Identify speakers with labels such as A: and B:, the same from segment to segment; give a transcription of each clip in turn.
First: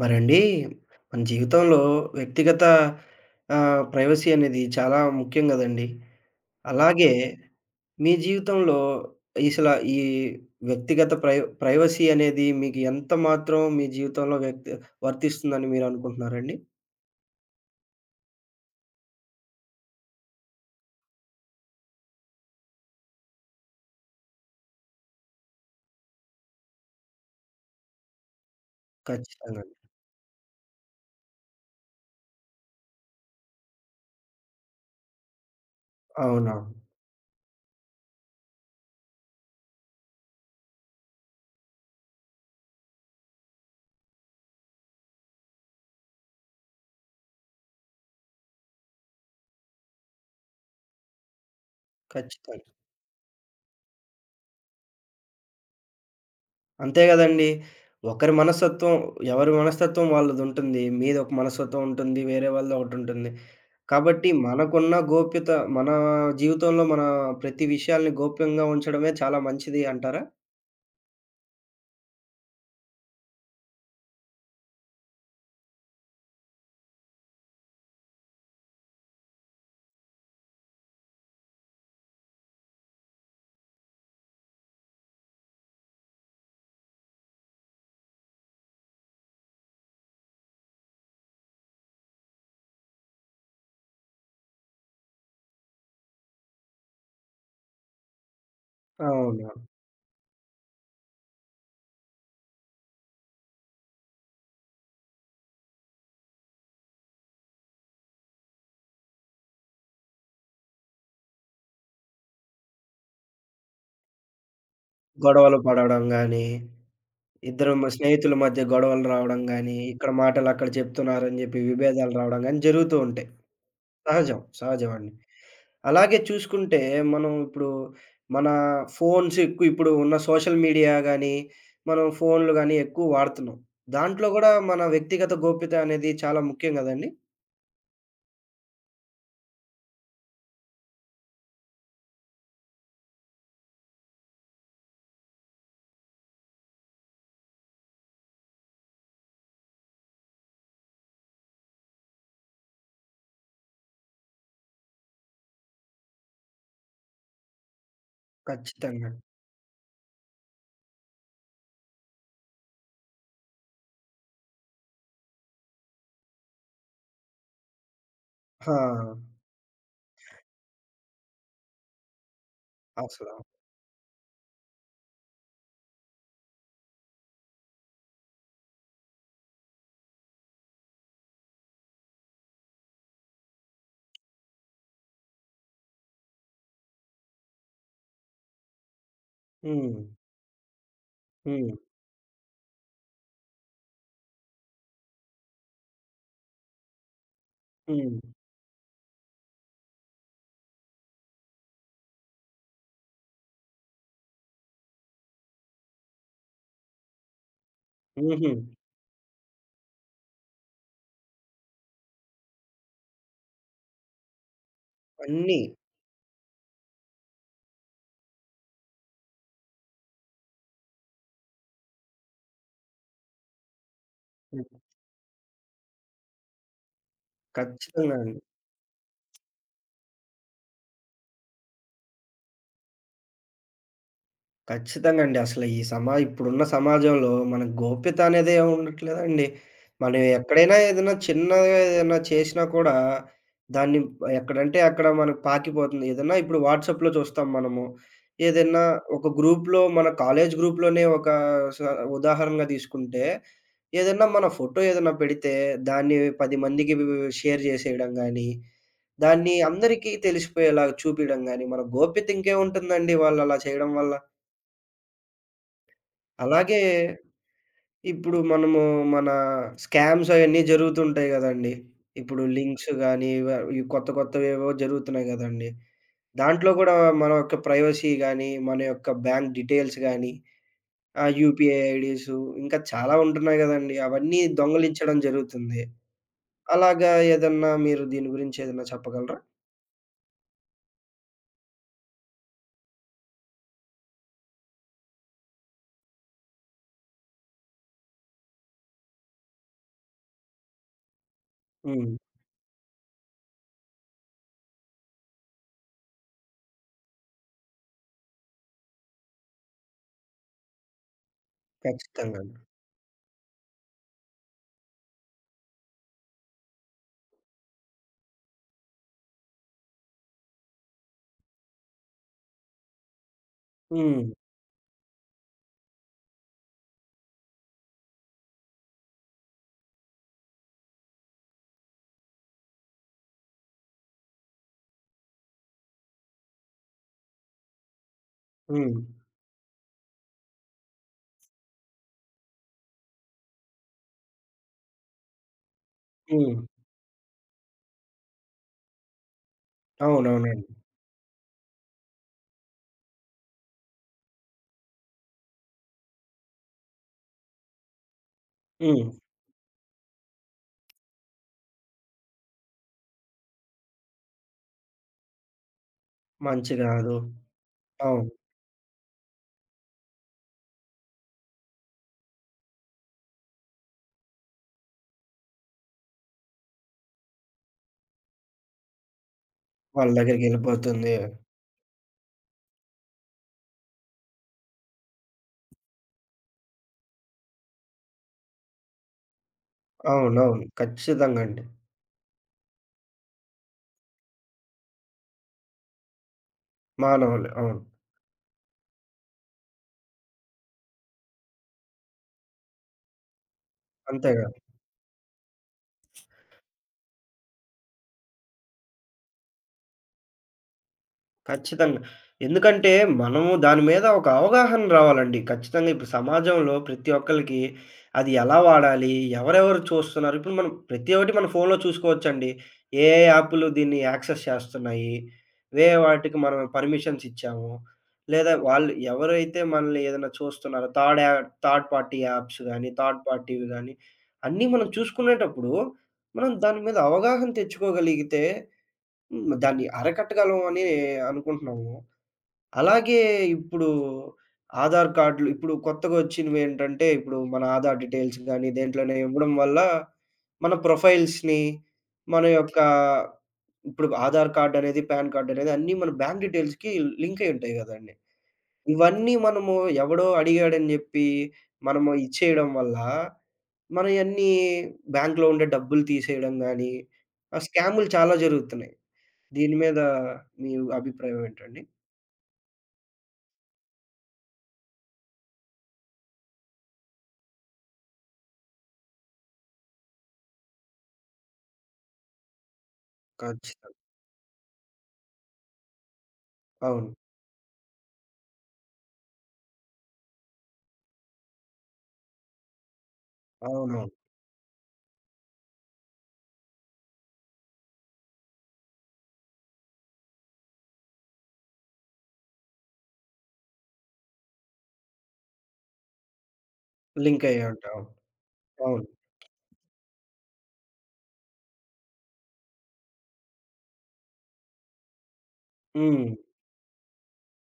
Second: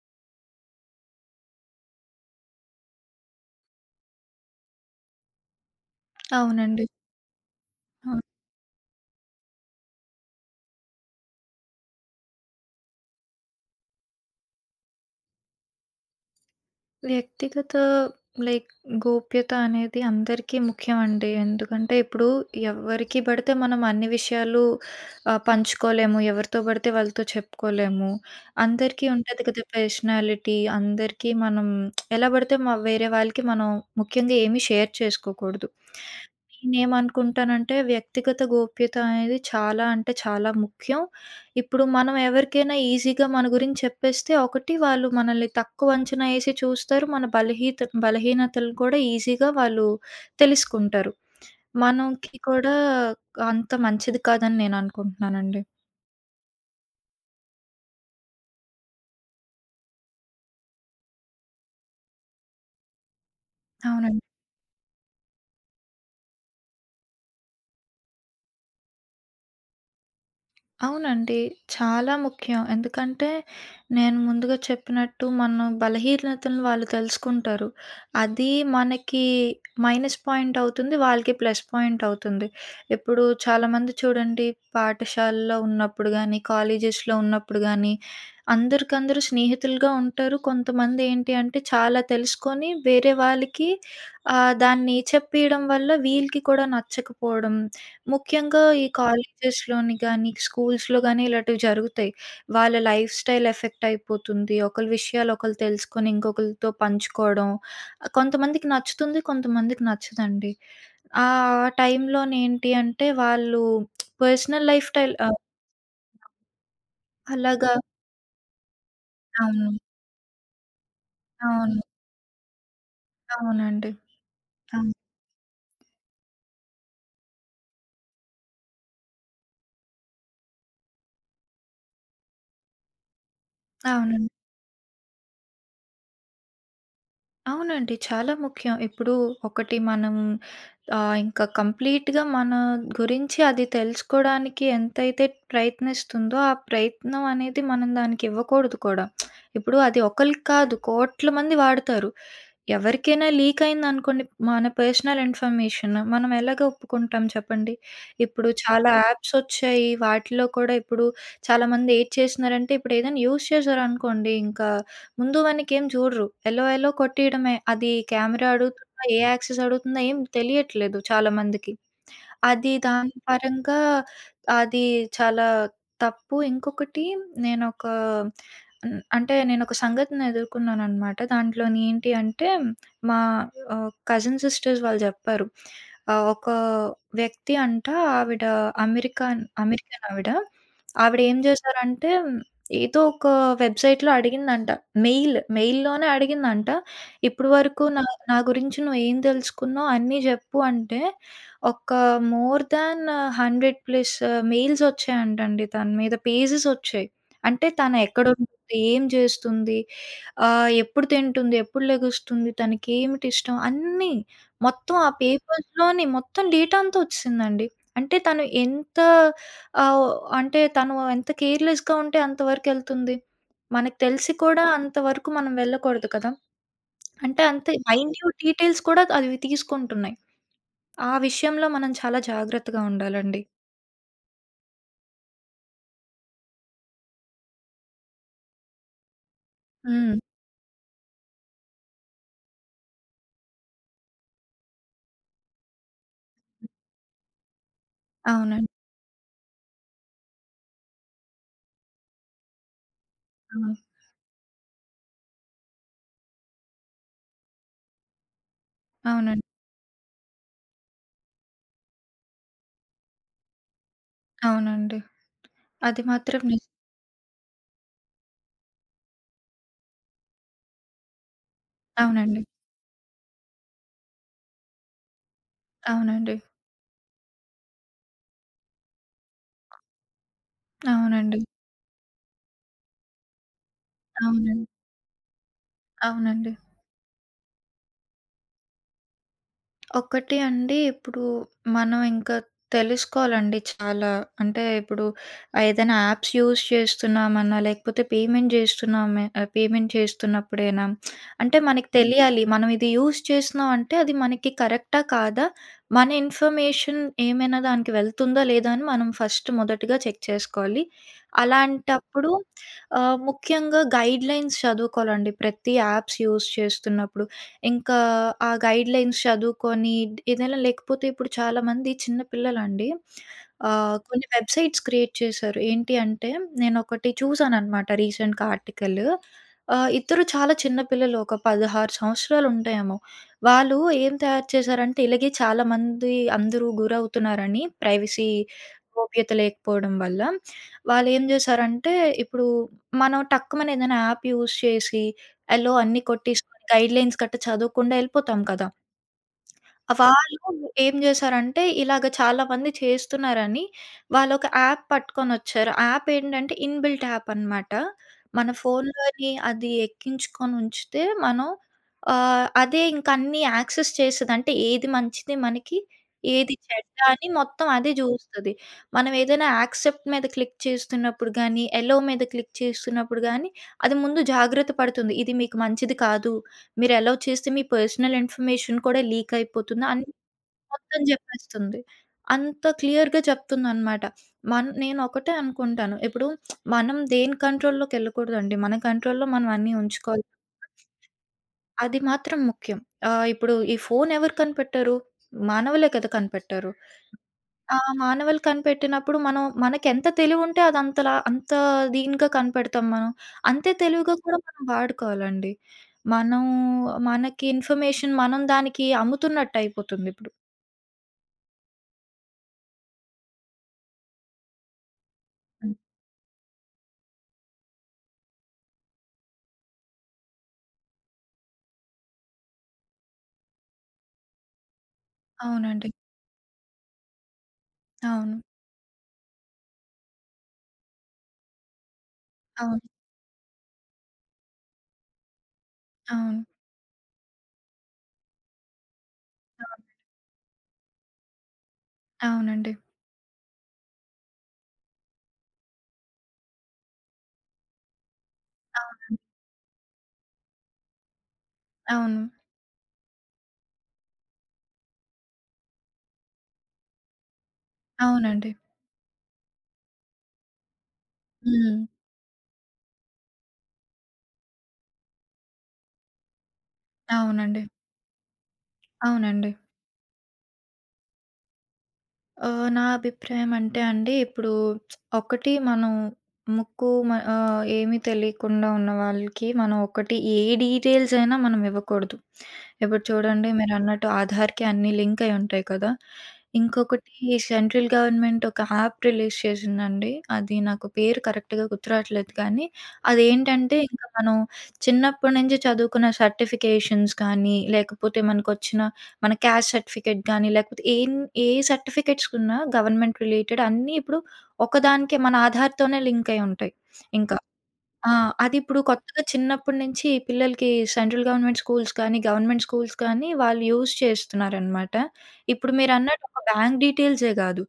A: మరండి మన జీవితంలో వ్యక్తిగత ప్రైవసీ అనేది చాలా ముఖ్యం గదండీ.
B: అవునండి.
A: అలాగే మీ
B: అవును.
A: జీవితంలో ఈ వ్యక్తిగత ప్రై ప్రైవసీ అనేది మీకు ఎంత మాత్రం మీ జీవితంలో వర్తిస్తుందని మీరనుకుంటున్నారండి?
B: వ్యక్తిగత లైక్ గోప్యత అనేది అందరికీ ముఖ్యమండి. ఎందుకంటే ఇప్పుడు ఎవరికి పడితే మనం అన్ని విషయాలు పంచుకోలేము. ఎవరితో పడితే వాళ్ళతో చెప్పుకోలేము. అందరికీ ఉంటది
A: ఖచ్చితంగా
B: కదా!
A: అండి.
B: పర్సనాలిటీ అందరికీ మనం ఎలా పడితే మ వేరే వాళ్ళకి మనం ముఖ్యంగా ఏమి షేర్ చేసుకోకూడదు.
A: అవునవును.
B: నేనేమనుకుంటానంటే వ్యక్తిగత గోప్యత అనేది చాలా అంటే చాలా ముఖ్యం. ఇప్పుడు మనం ఎవరికైనా ఈజీగా మన గురించి చెప్పేస్తే ఒకటి వాళ్ళు మనల్ని తక్కువ అంచనా ఏసి చూస్తారు. మన బలహీనతలు కూడా ఈజీగా వాళ్ళు తెలుసుకుంటారు. మనకి
A: ఖచ్చితంగా.
B: కూడా అంత మంచిది కాదని నేననుకుంటున్నానండి.
A: అంతే గదండీ! ఒకరి మనస్తత్వం ఎవరి మనస్తత్వం వాళ్ళదుంటుంది. మీదొక మనస్తత్వం ఉంటుంది. వేరే వాళ్ళది ఒకటుంటుంది.
B: అవునండి.
A: కాబట్టి మనకున్న గోప్యత మన జీవితంలో మన ప్రతి విషయాల్ని గోప్యంగా ఉంచడమే చాలా మంచిది అంటారా?
B: అవునండి. చాలా ముఖ్యం. ఎందుకంటే నేను ముందుగా చెప్పినట్టు మనం బలహీనతలను వాళ్ళు తెలుసుకుంటారు. అది మనకి మైనస్ పాయింట్ అవుతుంది. వాళ్ళకి ప్లస్ పాయింట్ అవుతుంది. ఇప్పుడు చాలామంది చూడండి పాఠశాలలో ఉన్నప్పుడు గానీ, కాలేజెస్‌లో ఉన్నప్పుడు గానీ, అందరికందరూ స్నేహితులుగా ఉంటారు. కొంతమంది ఏంటి అంటే చాలా తెలుసుకొని వేరే వాళ్ళకి దాన్ని చెప్పియడం వల్ల వీళ్ళకి కూడా నచ్చకపోవడం, ముఖ్యంగా ఈ
A: అవును.
B: కాలేజెస్‌లోని గానీ, స్కూల్స్‌లో గానీ ఇలాటివి జరుగుతాయి. వాళ్ళ లైఫ్ స్టైల్ ఎఫెక్ట్ అయిపోతుంది. ఒకళ్ళ విషయాలు ఒకళ్ళు తెలుసుకొని ఇంకొకళ్ళతో పంచుకోవడం. కొంతమందికి నచ్చుతుంది, కొంతమందికి నచ్చదండి. ఆ టైంలోనేంటి అంటే వాళ్ళు పర్సనల్ లైఫ్ స్టైల్
A: గొడవలు పడడం గానీ,
B: అలాగా
A: ఇద్దరు మ స్నేహితుల మధ్య గొడవలు రావడం
B: అవును.
A: గానీ, ఇక్కడ మాటలక్కడ చెప్తున్నారని జెప్పి
B: అవును.
A: విభేదాలు రావడం గానీ జరుగుతూ ఉంటాయి.
B: అవునండి.
A: సహజం. సహజం
B: అవును.
A: అండి. అలాగే చూసుకుంటే మనం ఇప్పుడు మన ఫోన్స్ ఎక్కువ ఇప్పుడు ఉన్న సోషల్ మీడియా గానీ, మనం ఫోన్‌లు గానీ ఎక్కువ వాడుతున్నాం. దాంట్లో
B: అవునండి.
A: గూడా మన వ్యక్తిగత గోప్యత అనేది చాలా ముఖ్యం గదండీ!
B: అవునండి. చాలా ముఖ్యం. ఇప్పుడు ఒకటి మనం ఆ! ఇంకా కంప్లీట్‌గా మన గురించి అది తెలుసుకోడానికి ఎంతైతే ప్రయత్నిస్తుందో, ఆ ప్రయత్నం అనేది మనం దానికి ఇవ్వకూడదు కూడా. ఇప్పుడు అది ఒకళ్ళకి కాదు, కోట్ల మంది వాడతారు. ఎవరికైనా లీక్ అయిందనుకోండి మన పర్సనల్ ఇన్ఫర్మేషన్. మనం ఎలాగ ఒప్పుకుంటాం చెప్పండి? ఇప్పుడు చాలా
A: ఖచ్చితంగా.
B: యాప్స్ ఒచ్చాయి. వాటిలో కూడా ఇప్పుడు చాలామంది ఏటి చేస్తున్నారంటే, ఇప్పుడు ఏదైనా యూజ్ చేశారనుకోండి, ఇంకా ముందు వెనకేం చూడరు. ఎలో ఎలో కొట్టేయడమే. అది కెమెరా
A: ఆ!
B: అడుగుతుందా? ఏ యాక్సెస్ అడుగుతుందా? ఏం తెలియట్లేదు చాలామందికి. అది దాని
A: అసలా.
B: పరంగా అది చాలా తప్పు. ఇంకొకటి నేనొక అంటే నేనొక సంఘటన ఎదుర్కొన్నాననమాట. దాంట్లోని ఏంటి అంటే మా కజిన్ సిస్టర్స్ వాళ్ళు జెప్పారు. ఒక వ్యక్తి అంట ఆవిడ అమెరికన్
A: హ్మ్.
B: అమెరికన్ ఆవిడ. ఆవిడ ఏం
A: హ్మ్.
B: జేశారంటే ఏదో ఒక వెబ్‌సైట్‌లో అడిగిందంట. మెయిల్‌లోనే అడిగిందంట. "ఇప్పటి వరకు నా
A: హ్మ్.
B: నా గురించి నువ్వేం దెలుసుకున్నావు అన్నీ జెప్పు" అంటే ఒక మోర్ దాన్ 100 ప్లస్ మెయిల్స్ వచ్చాయంటండి తన మీద. పేజెస్ వచ్చాయి. అంటే తను ఎక్కడుంటుంది?
A: హుహు.
B: ఏం చేస్తుంది? ఎప్పుడు తింటుంది? ఎప్పుడు లెగుస్తుంది? తనకేమిటి ఇష్టం? అన్నీ మొత్తం ఆ
A: అన్నీ.
B: పేపర్స్‌లోని మొత్తం డేటా అంతా వచ్చేసిందండి. అంటే తను ఎంత ఆహ్, అంటే తను ఎంత కేర్‌లెస్‌గా ఉంటే అంత వరకెళ్తుంది. మనకు తెలిసి కూడా
A: హ్మ్.
B: అంత వరకు మనం వెళ్ళకూడదు కదా! అంటే అంత
A: ఖచ్చితంగా
B: మైన్యూట్
A: అండి.
B: డీటెయిల్స్ కూడా అవి తీసుకుంటున్నాయి. ఆ విషయంలో మనం చాలా జాగ్రత్తగా ఉండాలండి.
A: ఖచ్చితంగా అండి. అసలు ఈ సమా ఇప్పుడున్న సమాజంలో మనకు గోప్యత అనేది ఏమి ఉండట్లేదండి.
B: హ్మ్.
A: మనం ఎక్కడైనా ఏదైనా చిన్నగా ఏదైనా చేసినా కూడా దాన్ని ఎక్కడంటే అక్కడ మనకు పాకిపోతుంది. ఏదన్నా ఇప్పుడు వాట్సాప్‌లో చూస్తాం మనము.
B: అవునండి.
A: ఏదైనా ఒక గ్రూప్‌లో మన కాలేజ్ గ్రూప్‌లోనే ఒక స ఉదాహరణగా తీసుకుంటే
B: అవును.
A: ఏదన్నా మన ఫోటో ఏదైనా పెడితే దాన్ని 10 మందికి షేర్ చేసేయడం గానీ,
B: అవునండి.
A: దాన్ని అందరికీ తెలిసిపోయేలాగా చూపియడం గానీ, మన గోప్యత ఇంకేముంటుందండి వాళ్ళు అలా చేయడం వల్ల?
B: అవునండి. అది మాత్రం నిజం.
A: అలాగే ఇప్పుడు మనము మన స్కామ్స్ అయన్నీ జరుగుతుంటాయి గదండీ!
B: అవునండి.
A: ఇప్పుడు లింక్స్ గానీ, ఈ కొత్త కొత్తవేవో జరుగుతున్నాయి గదండీ!
B: అవునండి.
A: దాంట్లో గూడా మన యొక్క ప్రైవసీ గానీ, మన యొక్క బ్యాంక్ డీటెయిల్స్ గానీ,
B: అవునండి.
A: యూపీఐ ఐడీసు ఇంకా చాలా ఉంటున్నాయి గదండీ! అవన్నీ
B: అవునండి.
A: దొంగిలించడం జరుగుతుంది.
B: అవునండి.
A: అలాగా ఏదన్నా మీరు దీని గురించి ఏదన్నా చెప్పగలరా?
B: ఒకటి అండి, ఇప్పుడు మనం ఇంకా తెలుసుకోవాలండి చాలా. అంటే ఇప్పుడు ఏదైనా యాప్స్ యూజ్ చేస్తున్నామన్నా, లేకపోతే పేమెంట్ జేస్తున్నామే పేమెంట్ చేస్తున్నప్పుడైనా అంటే మనకి
A: హ్మ్.
B: తెలియాలి. మనం ఇది యూజ్ చేస్తున్నాం అంటే అది మనకి కరెక్టా? కాదా? మన ఇన్ఫర్మేషన్ ఏమైనా దానికి వెళ్తుందా? లేదా? అని మనం మొదటిగా చెక్ చేసుకోవాలి. అలాంటప్పుడు
A: ఖచ్చితంగా అండి.
B: ముఖ్యంగా గైడ్‌లైన్స్ చదువుకోవాలండి. ప్రతి యాప్స్ యూజ్ చేస్తున్నప్పుడు. ఇంకా ఆ గైడ్‌లైన్స్ చదువుకొని ఏదైనా లేకపోతే ఇప్పుడు చాలామంది చిన్న పిల్లలండి
A: హ్మ్.
B: కొన్ని వెబ్‌సైట్స్ క్రియేట్ చేశారు. ఏంటి అంటే నేనొకటి చూసాననమాట రీసెంట్‌గా ఆర్టికల్. ఇద్దరు చాలా చిన్న పిల్లలు ఒక 16 సంవత్సరాలు ఉంటాయేమో. వాళ్ళు ఏం తయారు చేశారంటే ఇలాగే చాలామంది అందరూ గురవుతున్నారని ప్రైవసీ
A: హ్మ్.
B: గోప్యత లేకపోవడం వల్ల. వాళ్ళేం చేశారంటే ఇప్పుడు మనం టక్కుమని ఏదైనా యాప్ యూజ్ చేసి ఎలో అన్నీ
A: హ్మ్.
B: కొట్టేసుకొని గైడ్‌లైన్స్ గట్టా చదవకుండా యెళ్ళిపోతాం కదా! వాళ్ళు
A: అవునవునండి.
B: ఏం జేశారంటే, ఇలాగ చాలామంది చేస్తున్నారని వాళ్ళొక యాప్ పట్టుకొనొచ్చారు. యాప్ ఏంటంటే, ఇన్‌బిల్ట్ యాప్ అనమాట. మన
A: హ్మ్.
B: ఫోన్‌లోని అది ఎక్కించుకొనుంచితే మనం అదే ఇంక అన్నీ యాక్సెస్ చేస్తది. అంటే ఏది మంచిది మనకి, ఏది
A: మంచి
B: చెడ్డ
A: గాదు.
B: అని మొత్తం అదే
A: అవును.
B: జూస్తది. మనం ఏదైనా యాక్సెప్ట్ మీద క్లిక్ చేస్తున్నప్పుడు గానీ, ఎలో మీద క్లిక్ చేస్తున్నప్పుడు గానీ, అది ముందు జాగ్రత్త పడుతుంది. ఇది మీకు మంచిది కాదు, మీరు అలౌ చేస్తే మీ పర్సనల్ ఇన్ఫర్మేషన్ కూడా లీక్ అయిపోతుంది. అన్నీ
A: వాళ్ళ
B: మొత్తం
A: దగ్గరికెళ్ళిపోతుంది.
B: జెప్పేస్తుంది. అంత క్లియర్‌గా చెప్తుందనమాట. నేనొకటే అనుకుంటాను. ఇప్పుడు మనం దేని కంట్రోల్‌లోకెళ్ళకూడదండి. మన కంట్రోల్‌లో మనం అన్నీ ఉంచుకోవాలి.
A: అవునవును. ఖచ్చితంగా అండి.
B: అది మాత్రం ముఖ్యం. ఇప్పుడు ఈ ఫోన్ ఎవరు కనిపెట్టారు? మానవులే కదా కనిపెట్టారు.
A: మానవులే.
B: ఆ!
A: అవును.
B: మానవులు కనిపెట్టినప్పుడు మనం మనకెంత తెలివుంటే అదంతలా అంత దీనిగా కనిపెడతాం మనం. అంతే తెలివిగా
A: అంతే
B: కూడా
A: గదా!
B: మనం వాడుకోవాలండి. మనం మనకి ఇన్ఫర్మేషన్ మనం దానికి అమ్ముతున్నట్టయిపోతుందిప్పుడు.
A: ఖచ్చితంగా. ఎందుకంటే, మనము దాని మీద ఒక అవగాహన రావాలండి.
B: హ్మ్.
A: ఖచ్చితంగా ఇప్పుడు సమాజంలో ప్రతి ఒక్కళ్ళకి అది ఎలా వాడాలి? ఎవరెవరు చూస్తున్నారు? ఇప్పుడు మనం ప్రతి ఒక్కటి మన ఫోన్‌లో చూసుకోవచ్చండి. ఏ ఏ యాపులు దీన్ని యాక్సెస్ చేస్తున్నాయి?
B: అవునండి.
A: ఏ వాటికి మనం పర్మిషన్స్ ఇచ్చాము?
B: అవును.
A: లేదా వాళ్ళు ఎవరైతే మనల్ని ఏదైనా చూస్తున్నారో థర్డ్ పార్టీ యాప్స్
B: అవును.
A: గానీ, థర్డ్ పార్టీవి గానీ, అన్నీ మనం చూసుకునేటప్పుడు,
B: అవును.
A: మనం దాని మీద అవగాహన తెచ్చుకోగలిగితే హ్మ్,
B: అవును.
A: దాన్ని అరకట్టగలం అని అనుకుంటున్నాము.
B: అవునండి.
A: అలాగే ఇప్పుడు ఆధార్ కార్డ్‌లు ఇప్పుడు కొత్తగా వచ్చినవేంటంటే, ఇప్పుడు మన ఆధార్ డీటెయిల్స్ గానీ, దేంట్లోనే
B: అవును.
A: ఇవ్వడం వల్ల మన ప్రొఫైల్స్‌ని,
B: అవును.
A: మన యొక్క ఓకే. ఇప్పుడు ఆధార్ కార్డ్ అనేది, పాన్ కార్డ్ అనేది అన్నీ మన బ్యాంక్ డీటెయిల్స్‌కి లింక్ అయి ఉంటాయి గదండీ.
B: అవునండి.
A: ఇవన్నీ మనము ఎవడో అడిగాడని జెప్పి
B: హ్మ్.
A: మనము ఇచ్చేయడం వల్ల, మనయన్నీ బ్యాంక్‌లో ఉండే డబ్బులు తీసేయడం గానీ, ఆ
B: అవునండి.
A: స్కాములు చాలా జరుగుతున్నాయి.
B: అవునండి.
A: దీని మీద మీ అభిప్రాయం ఏంటండి?
B: నా అభిప్రాయం అంటే అండి, ఇప్పుడు ఒకటి మనం ఏమీ తెలియకుండా ఉన్న వాళ్ళకి మనం ఒకటి ఏ డీటెయిల్స్ అయినా మనం ఇవ్వకూడదు. ఇప్పుడు చూడండి
A: ఖచ్చితంగా.
B: మీరన్నట్టు ఆధార్‌కి అన్నీ లింక్ అయి ఉంటాయి కదా! ఇంకొకటి
A: అవును.
B: సెంట్రల్ గవర్నమెంట్ ఒక యాప్ రిలీజ్ చేసిందండి. అది నాకు పేరు కరెక్ట్‌గా గుర్తురాట్లేదు కానీ, అదేంటంటే ఇంక
A: అవునవును.
B: మనం చిన్నప్పటి నుంచి చదువుకున్న సర్టిఫికేషన్స్ కానీ, లేకపోతే మనకొచ్చిన మన క్యాస్ట్ సర్టిఫికేట్ గాని, లేకపోతే ఏ సర్టిఫికేట్స్‌కున్నా గవర్నమెంట్ రిలేటెడ్ అన్నీ ఇప్పుడు ఒకదానికే మన ఆధార్‌తోనే లింక్ అయ్యి ఉంటాయి ఇంక.
A: లింక్ అయ్యే ఉంటాం.
B: ఆ!
A: అవును.
B: అదిప్పుడు
A: అవును.
B: కొత్తగా చిన్నప్పటి నుంచి పిల్లలకి సెంట్రల్ గవర్నమెంట్ స్కూల్స్ కానీ, గవర్నమెంట్ స్కూల్స్ కానీ వాళ్ళు యూజ్ చేస్తున్నారనమాట. ఇప్పుడు మీరన్నట్టు
A: హ్మ్.
B: ఒక బ్యాంక్ డీటెయిల్సే గాదు.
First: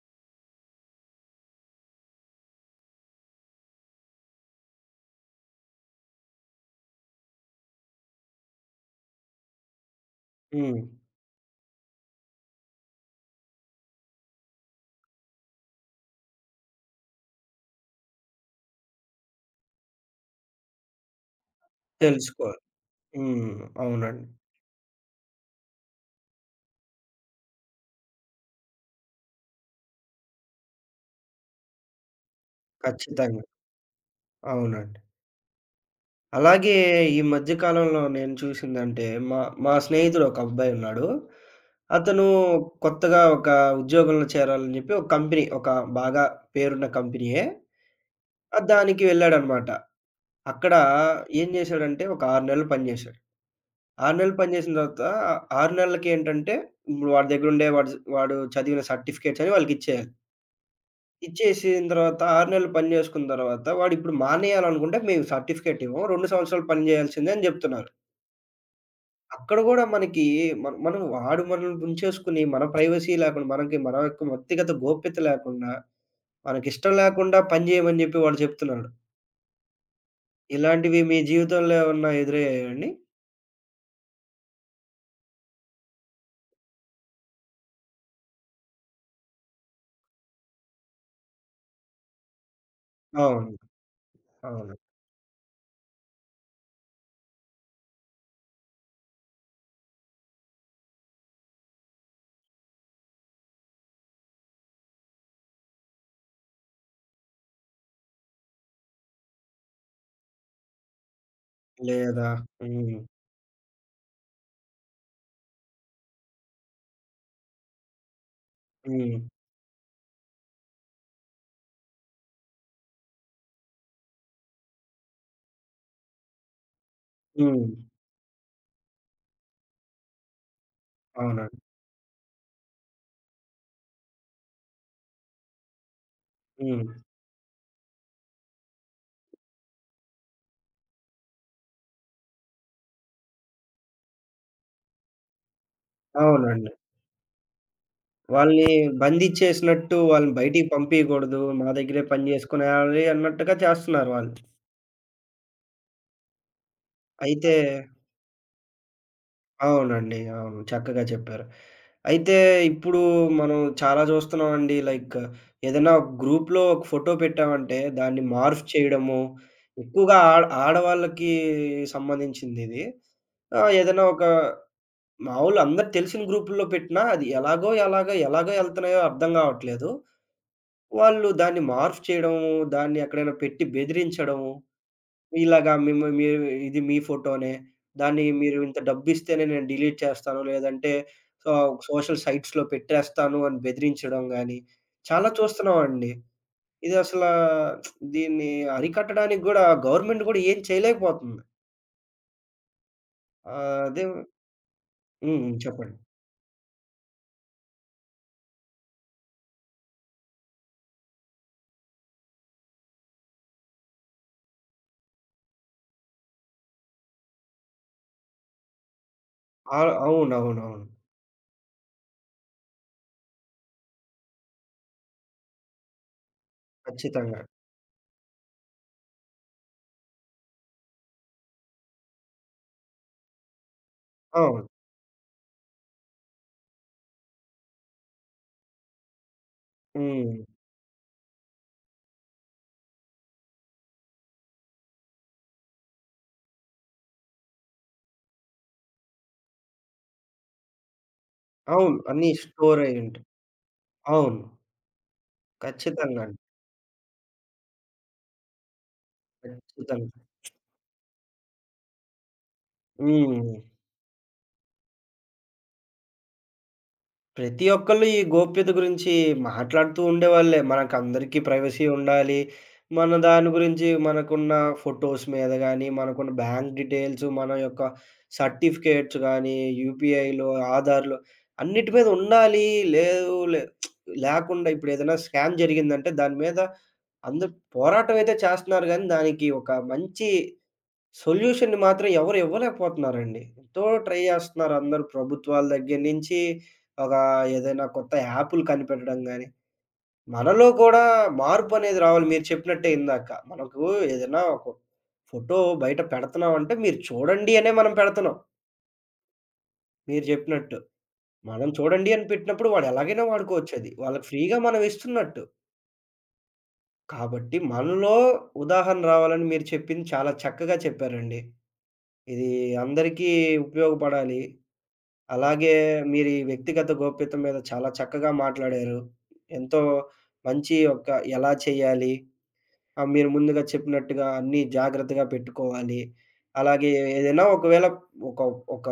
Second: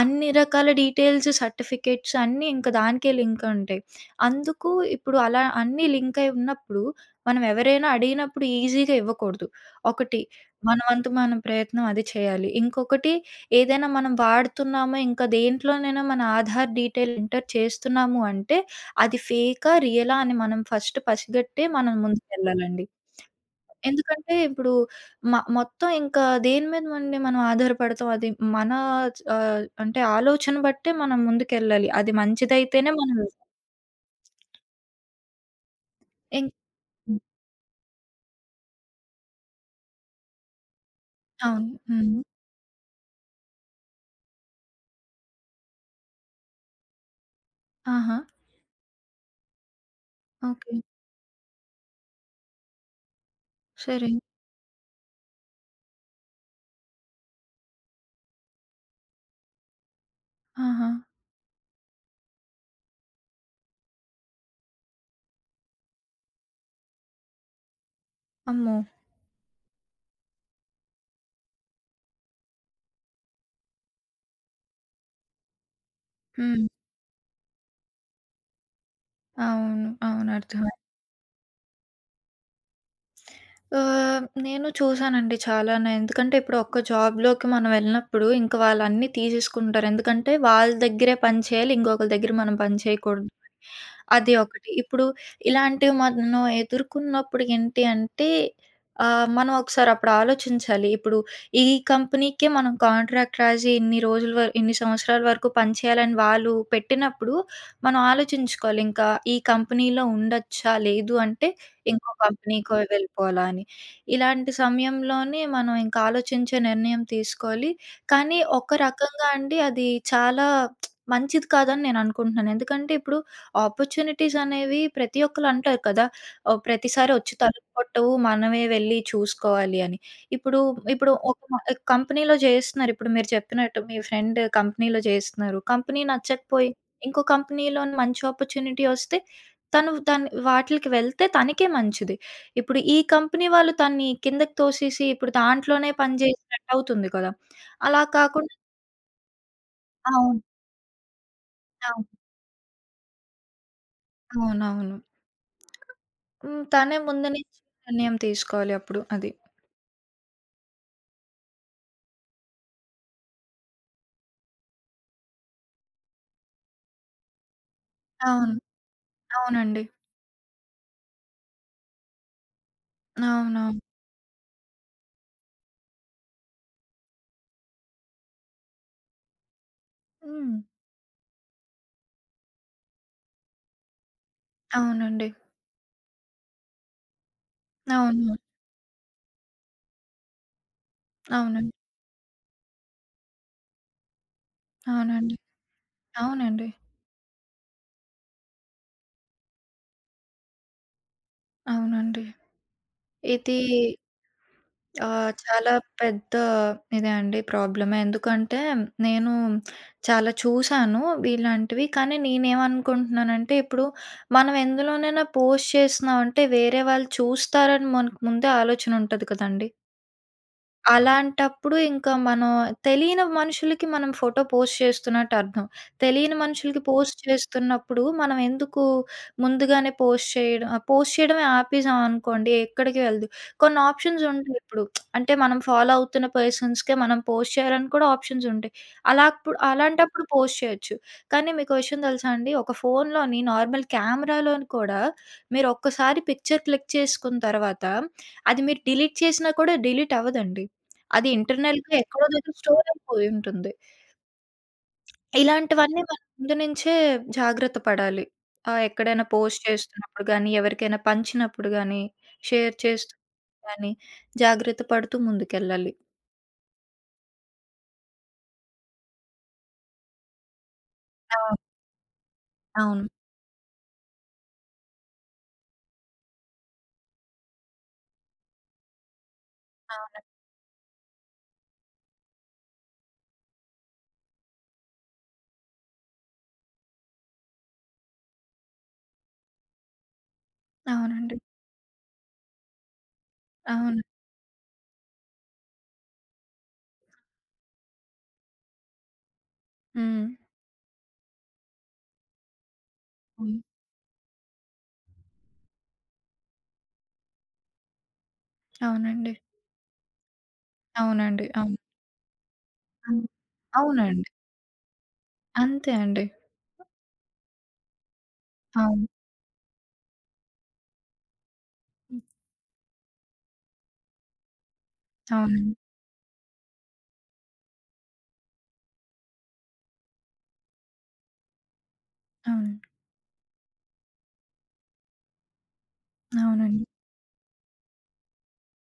B: అన్ని రకాల డీటెయిల్స్, సర్టిఫికేట్స్ అన్నీ ఇంక దానికే లింక్ ఉంటాయి. అందుకు ఇప్పుడు అలా అన్నీ లింక్ అయి ఉన్నప్పుడు మనం ఎవరైనా అడిగినప్పుడు ఈజీగా ఇవ్వకూడదు. ఒకటి మన
A: హ్మ్.
B: వంతు మన ప్రయత్నం అది చేయాలి. ఇంకొకటి ఏదైనా మనం వాడుతున్నామా ఇంకా దేంట్లోనైనా మన ఆధార్ డీటెయిల్ ఎంటర్ చేస్తున్నాము అంటే అది ఫేకా, రియలా అని మనం ఫస్ట్ పసిగట్టే మనం
A: తెలుసుకోవాలి.
B: ముందుకెళ్ళాలండి.
A: హ్మ్. అవునండి.
B: ఎందుకంటే ఇప్పుడు మొత్తం ఇంకా దేని మీద మండి మనం ఆధారపడతాం. అది మన అంటే ఆలోచన బట్టే మనం ముందుకెళ్ళాలి. అది మంచిదైతేనే మనం వెళ్తాం.
A: ఖచ్చితంగా. అవునండి.
B: ఇం
A: అలాగే
B: హ్మ్.
A: ఈ మధ్య కాలంలో నేను చూసిందంటే మా మా స్నేహితుడు ఒక అబ్బాయి ఉన్నాడు.
B: అవును. హ్మ్.
A: అతను కొత్తగా ఒక ఉద్యోగంలో చేరాలని చెప్పి ఒక కంపెనీ ఒక బాగా పేరున్న కంపెనీయే.
B: ఆహా!
A: దానికి వెళ్ళాడన్నమాట. అక్కడ
B: ఓకే.
A: ఏం చేశాడంటే ఒక 6 నెలలు పనిచేశాడు.
B: సరే.
A: 6 నెలలు పని చేసిన తర్వాత 6 నెలలకేంటంటే, ఇప్పుడు వాడి దగ్గరుండే వాడు జ్ వాడు చదివిన సర్టిఫికేట్స్ అన్ని వాళ్ళకిచ్చేయాలి.
B: ఆహా!
A: ఇచ్చేసిన తర్వాత 6 నెలలు పని చేసుకున్న తర్వాత, వాడిప్పుడు మానేయాలనుకుంటే మేము సర్టిఫికేట్ ఇవ్వం. 2 సంవత్సరాలు పని చేయాల్సిందే అని జెప్తున్నారు.
B: అమ్మో!
A: అక్కడ గూడా మనకి మన మనం వాడు మనల్ని ముంచేసుకొని, మన ప్రైవసీ లేకుండా, మనకి మన యొక్క వ్యక్తిగత గోప్యత లేకుండా,
B: హ్మ్.
A: మనకిష్టం లేకుండా పని జేయమని జెప్పి వాడు చెప్తున్నాడు.
B: అవును. అవును. అర్థం.
A: ఇలాంటివి మీ జీవితంలో ఏమన్నా ఎదురయ్యాయా అండి?
B: నేను చూసానండి చాలానే. ఎందుకంటే ఇప్పుడు ఒక్క జాబ్‌లోకి మనం వెళ్ళినప్పుడు ఇంక వాళ్ళన్నీ తీసేసుకుంటారు. ఎందుకంటే వాళ్ళ దగ్గరే పని చేయాలి. ఇంకొకళ్ళ దగ్గర మనం పని చేయకూడదు.
A: అవును.
B: అది ఒకటి.
A: అవును.
B: ఇప్పుడు ఇలాంటివి మనం ఎదుర్కొన్నప్పుడు ఏంటి అంటే మనం ఒకసారి అప్పుడు ఆలోచించాలి. ఇప్పుడు ఈ కంపెనీకే మనం కాంట్రాక్ట్ రాసి ఇన్ని రోజుల వర ఇన్ని సంవత్సరాల వరకు పని చేయాలని వాళ్ళు పెట్టినప్పుడు మనం ఆలోచించుకోవాలి. ఇంకా ఈ కంపెనీలో ఉండొచ్చా? లేదు అంటే ఇంకో
A: లేదా?
B: కంపెనీకో
A: హ్మ్.
B: వెళ్ళిపోవాలా అని. ఇలాంటి సమయంలోనే మనం ఇంకా ఆలోచించే నిర్ణయం తీసుకోవాలి. కానీ ఒక
A: హ్మ్.
B: రకంగా అండి అది చాలా మంచిది కాదని నేననుకుంటున్నాను. ఎందుకంటే ఇప్పుడు ఆపర్చునిటీస్ అనేవి ప్రతి ఒక్కళ్ళు అంటారు కదా! ప్రతిసారి వచ్చి
A: హ్మ్.
B: తలుపు కొట్టవు. మనమే వెళ్లి చూసుకోవాలి అని. ఇప్పుడు ఇప్పుడు ఒక
A: అవునండి.
B: కంపెనీలో చేస్తున్నారు. ఇప్పుడు మీరు చెప్పినట్టు మీ ఫ్రెండ్ కంపెనీలో చేస్తున్నారు. కంపెనీ నచ్చకపోయి
A: హ్మ్.
B: ఇంకో కంపెనీలోని మంచి ఆపర్చునిటీ వస్తే తను దాన్ని వాటిలకి వెళ్తే తనకే మంచిది. ఇప్పుడు ఈ కంపెనీ వాళ్ళు తన్ని కిందకి తోసేసి ఇప్పుడు దాంట్లోనే పని
A: అవునండి.
B: చేసినట్టవుతుంది కదా! అలా కాకుండా
A: వాళ్ళని బంధించేసినట్టు వాళ్ళని
B: అవును.
A: బయటికి పంపియకూడదు. మా దగ్గరే
B: అవును.
A: పని జేసుకునేయాలి అన్నట్టుగా చేస్తున్నారు వాళ్ళు.
B: అవునవును. హ్మ్. తనే ముందు
A: అయితే
B: నుంచి నిర్ణయం తీసుకోవాలి అప్పుడు అది.
A: అవునండి. అవును. చక్కగా చెప్పారు. అయితే ఇప్పుడు మనం చాలా జూస్తున్నామండి. లైక్, ఏదైనా గ్రూప్‌లో ఒక ఫోటో పెట్టామంటే దాన్ని
B: అవును.
A: మార్ఫ్ చేయడము.
B: అవునండి.
A: ఎక్కువగా ఆడవాళ్ళకి సంబంధించిందిది.
B: అవునవును.
A: ఏదైనా ఒక మామూలు అందరు తెలిసిన గ్రూపుల్లో పెట్టినా అది ఎలాగో ఎలాగో ఎలాగో ఎళ్తున్నాయో అర్థం గావట్లేదు.
B: హ్మ్.
A: వాళ్ళు దాన్ని మార్పు చేయడము, దాన్ని ఎక్కడైనా పెట్టి బెదిరించడము,
B: అవునండి.
A: ఇలాగా మేము మీరు ఇది మీ ఫోటోనే, దాన్ని
B: అవును.
A: మీరు ఇంత డబ్బిస్తేనే నేను డిలీట్ చేస్తాను, లేదంటే
B: అవునండి.
A: సోషల్ సైట్స్‌లో పెట్టేస్తాను అని బెదిరించడం గాని, చాలా
B: అవునండి.
A: చూస్తున్నామండి.
B: అవునండి.
A: ఇది అసలా దీన్ని అరికట్టడానికి గూడా గవర్నమెంట్ గూడా ఏం చేయలేకపోతుంది.
B: అవునండి. ఇది
A: అదే
B: ఆ!
A: హ్మ్. హ్మ్.
B: చాలా
A: చెప్పండి.
B: పెద్ద ఇదే అండి ప్రాబ్లమే. ఎందుకంటే నేను చాలా చూసాను ఇలాంటివి. కానీ నేనేమనుకుంటున్నానంటే ఇప్పుడు మనం ఎందులోనైనా పోస్ట్ చేస్తున్నామంటే వేరే వాళ్ళు చూస్తారని మనకు ముందే ఆలోచన ఉంటది కదండీ!
A: ఆ! అవునవునవును.
B: అలాంటప్పుడు ఇంకా మనం తెలియని మనుషులకి మనం ఫోటో పోస్ట్ చేస్తున్నట్టు అర్థం. తెలియని మనుషులకి పోస్ట్
A: ఖచ్చితంగా.
B: చేస్తున్నప్పుడు మనం ఎందుకు ముందుగానే పోస్ట్ చేయడమే ఆపేసాం అనుకోండి ఎక్కడికి వెళ్ళదు. కొన్ని ఆప్షన్స్ ఉంటాయి
A: అవును.
B: ఇప్పుడు. అంటే మనం ఫాలో అవుతున్న పర్సన్స్‌కే మనం పోస్ట్ చేయాలని కూడా ఆప్షన్స్ ఉంటాయి. అలాంటప్పుడు
A: హ్మ్.
B: పోస్ట్ చేయొచ్చు. కానీ మీకో విషయం తెలుసా అండి? ఒక ఫోన్‌లోని నార్మల్ కెమెరాలోని కూడా మీరు ఒక్కసారి పిక్చర్ క్లిక్ చేసుకున్న తర్వాత అది మీరు డిలీట్ చేసినా కూడా డిలీట్ అవ్వదండి. అది ఇంటర్నల్‌గా
A: అవును.
B: ఎక్కడో
A: అన్నీ
B: దగ్గర
A: స్టోర్
B: స్టోర్
A: అయ్యుంటాయి.
B: అయిపోయి ఉంటుంది.
A: అవును.
B: ఇలాంటివన్నీ మనం
A: ఖచ్చితంగా అండి.
B: ముందు నుంచే జాగ్రత్త పడాలి. ఎక్కడైనా పోస్ట్
A: ఖచ్చితంగా.
B: చేస్తున్నప్పుడు గానీ, ఎవరికైనా పంచినప్పుడు గానీ, షేర్ చేస్తూ
A: హ్మ్.
B: గానీ, జాగ్రత్త పడుతూ ముందుకెళ్ళాలి.
A: ప్రతి ఒక్కళ్ళు ఈ గోప్యత గురించి మాట్లాడుతూ ఉండేవాళ్ళే. మనకందరికీ
B: అవును.
A: ప్రైవసీ ఉండాలి.
B: అవును.
A: మన దాని గురించి మనకున్న ఫోటోస్ మీద గానీ, మనకున్న బ్యాంక్ డీటెయిల్స్, మన యొక్క సర్టిఫికేట్స్ గానీ,
B: అవును.
A: యూపీఐలో, ఆధార్‌లో అన్నిటి మీద ఉండాలి. లేదు లే లేకుండా ఇప్పుడేదైనా స్కామ్ జరిగిందంటే దాని మీద అందరూ పోరాటం అయితే చేస్తున్నారు గానీ, దానికి ఒక మంచి
B: అవునండి.
A: సొల్యూషన్‌ని మాత్రం ఎవరు ఇవ్వలేకపోతున్నారండి. ఎంతో
B: అవును.
A: ట్రై జేస్తున్నారు అందరూ ప్రభుత్వాల దగ్గర నుంచి, ఒక ఏదైనా కొత్త యాపులు కనిపెట్టడం గాని,
B: హ్మ్.
A: మనలో కూడా మార్పనేది రావాలి మీరు చెప్పినట్టే ఇందాక.
B: హ్మ్.
A: మనకు ఏదైనా ఒక ఫోటో బయట పెడుతున్నామంటే మీరు చూడండి అనే మనం పెడుతున్నాం.
B: అవునండి.
A: మీరు జెప్పినట్టు.
B: అవునండి.
A: మనం
B: అవును.
A: చూడండి అని పెట్టినప్పుడు వాడు
B: హ్మ్.
A: ఎలాగైనా వాడుకోవచ్చది.
B: అవునండి.
A: వాళ్ళకి ఫ్రీగా మనం ఇస్తున్నట్టు.
B: అంతే అండి.
A: కాబట్టి మనలో ఉదాహరణ
B: అవును.
A: రావాలని మీరు చెప్పింది చాలా చక్కగా చెప్పారండి.
B: హ్మ్.
A: ఇది అందరికీ ఉపయోగపడాలి.
B: అవునండి.
A: అలాగే మీరీ వ్యక్తిగత గోప్యత మీద చాలా చక్కగా మాట్లాడారు. ఎంతో మంచి ఒక ఎలా చేయాలి,
B: అవును.
A: మీరు ముందుగా చెప్పినట్టుగా అన్నీ జాగ్రత్తగా పెట్టుకోవాలి.
B: అవునండి.
A: అలాగే ఏదైనా ఒకవేళ ఒక ఒక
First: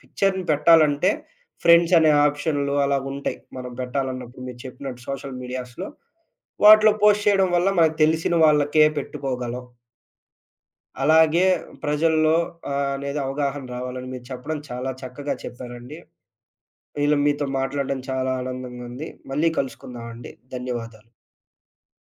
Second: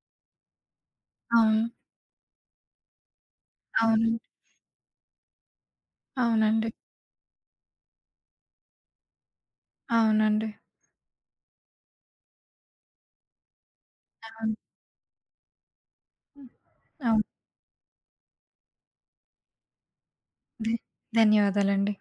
A: పిక్చర్‌ని పెట్టాలంటే
B: అవును.
A: ఫ్రెండ్స్ అనే ఆప్షన్‌లు అలాగుంటాయి. మనం
B: అవునండి.
A: పెట్టాలన్నప్పుడు మీరు చెప్పినట్టు సోషల్ మీడియాస్‌లో.
B: అవునండి.
A: వాటిలో పోస్ట్ చేయడం వల్ల మనకు తెలిసిన వాళ్ళకే పెట్టుకోగలం.
B: అవునండి.
A: అలాగే ప్రజల్లో అనేది అవగాహన రావాలని మీరు
B: అవును.
A: చెప్పడం చాలా చక్కగా చెప్పారండి.
B: హ్మ్.
A: ఇలా
B: అవును.
A: మీతో మాట్లాడడం చాలా ఆనందంగా ఉంది. మళ్ళీ కలుసుకుందామండి.
B: ధ
A: ధన్యవాదాలు.
B: ధన్యవాదాలండి.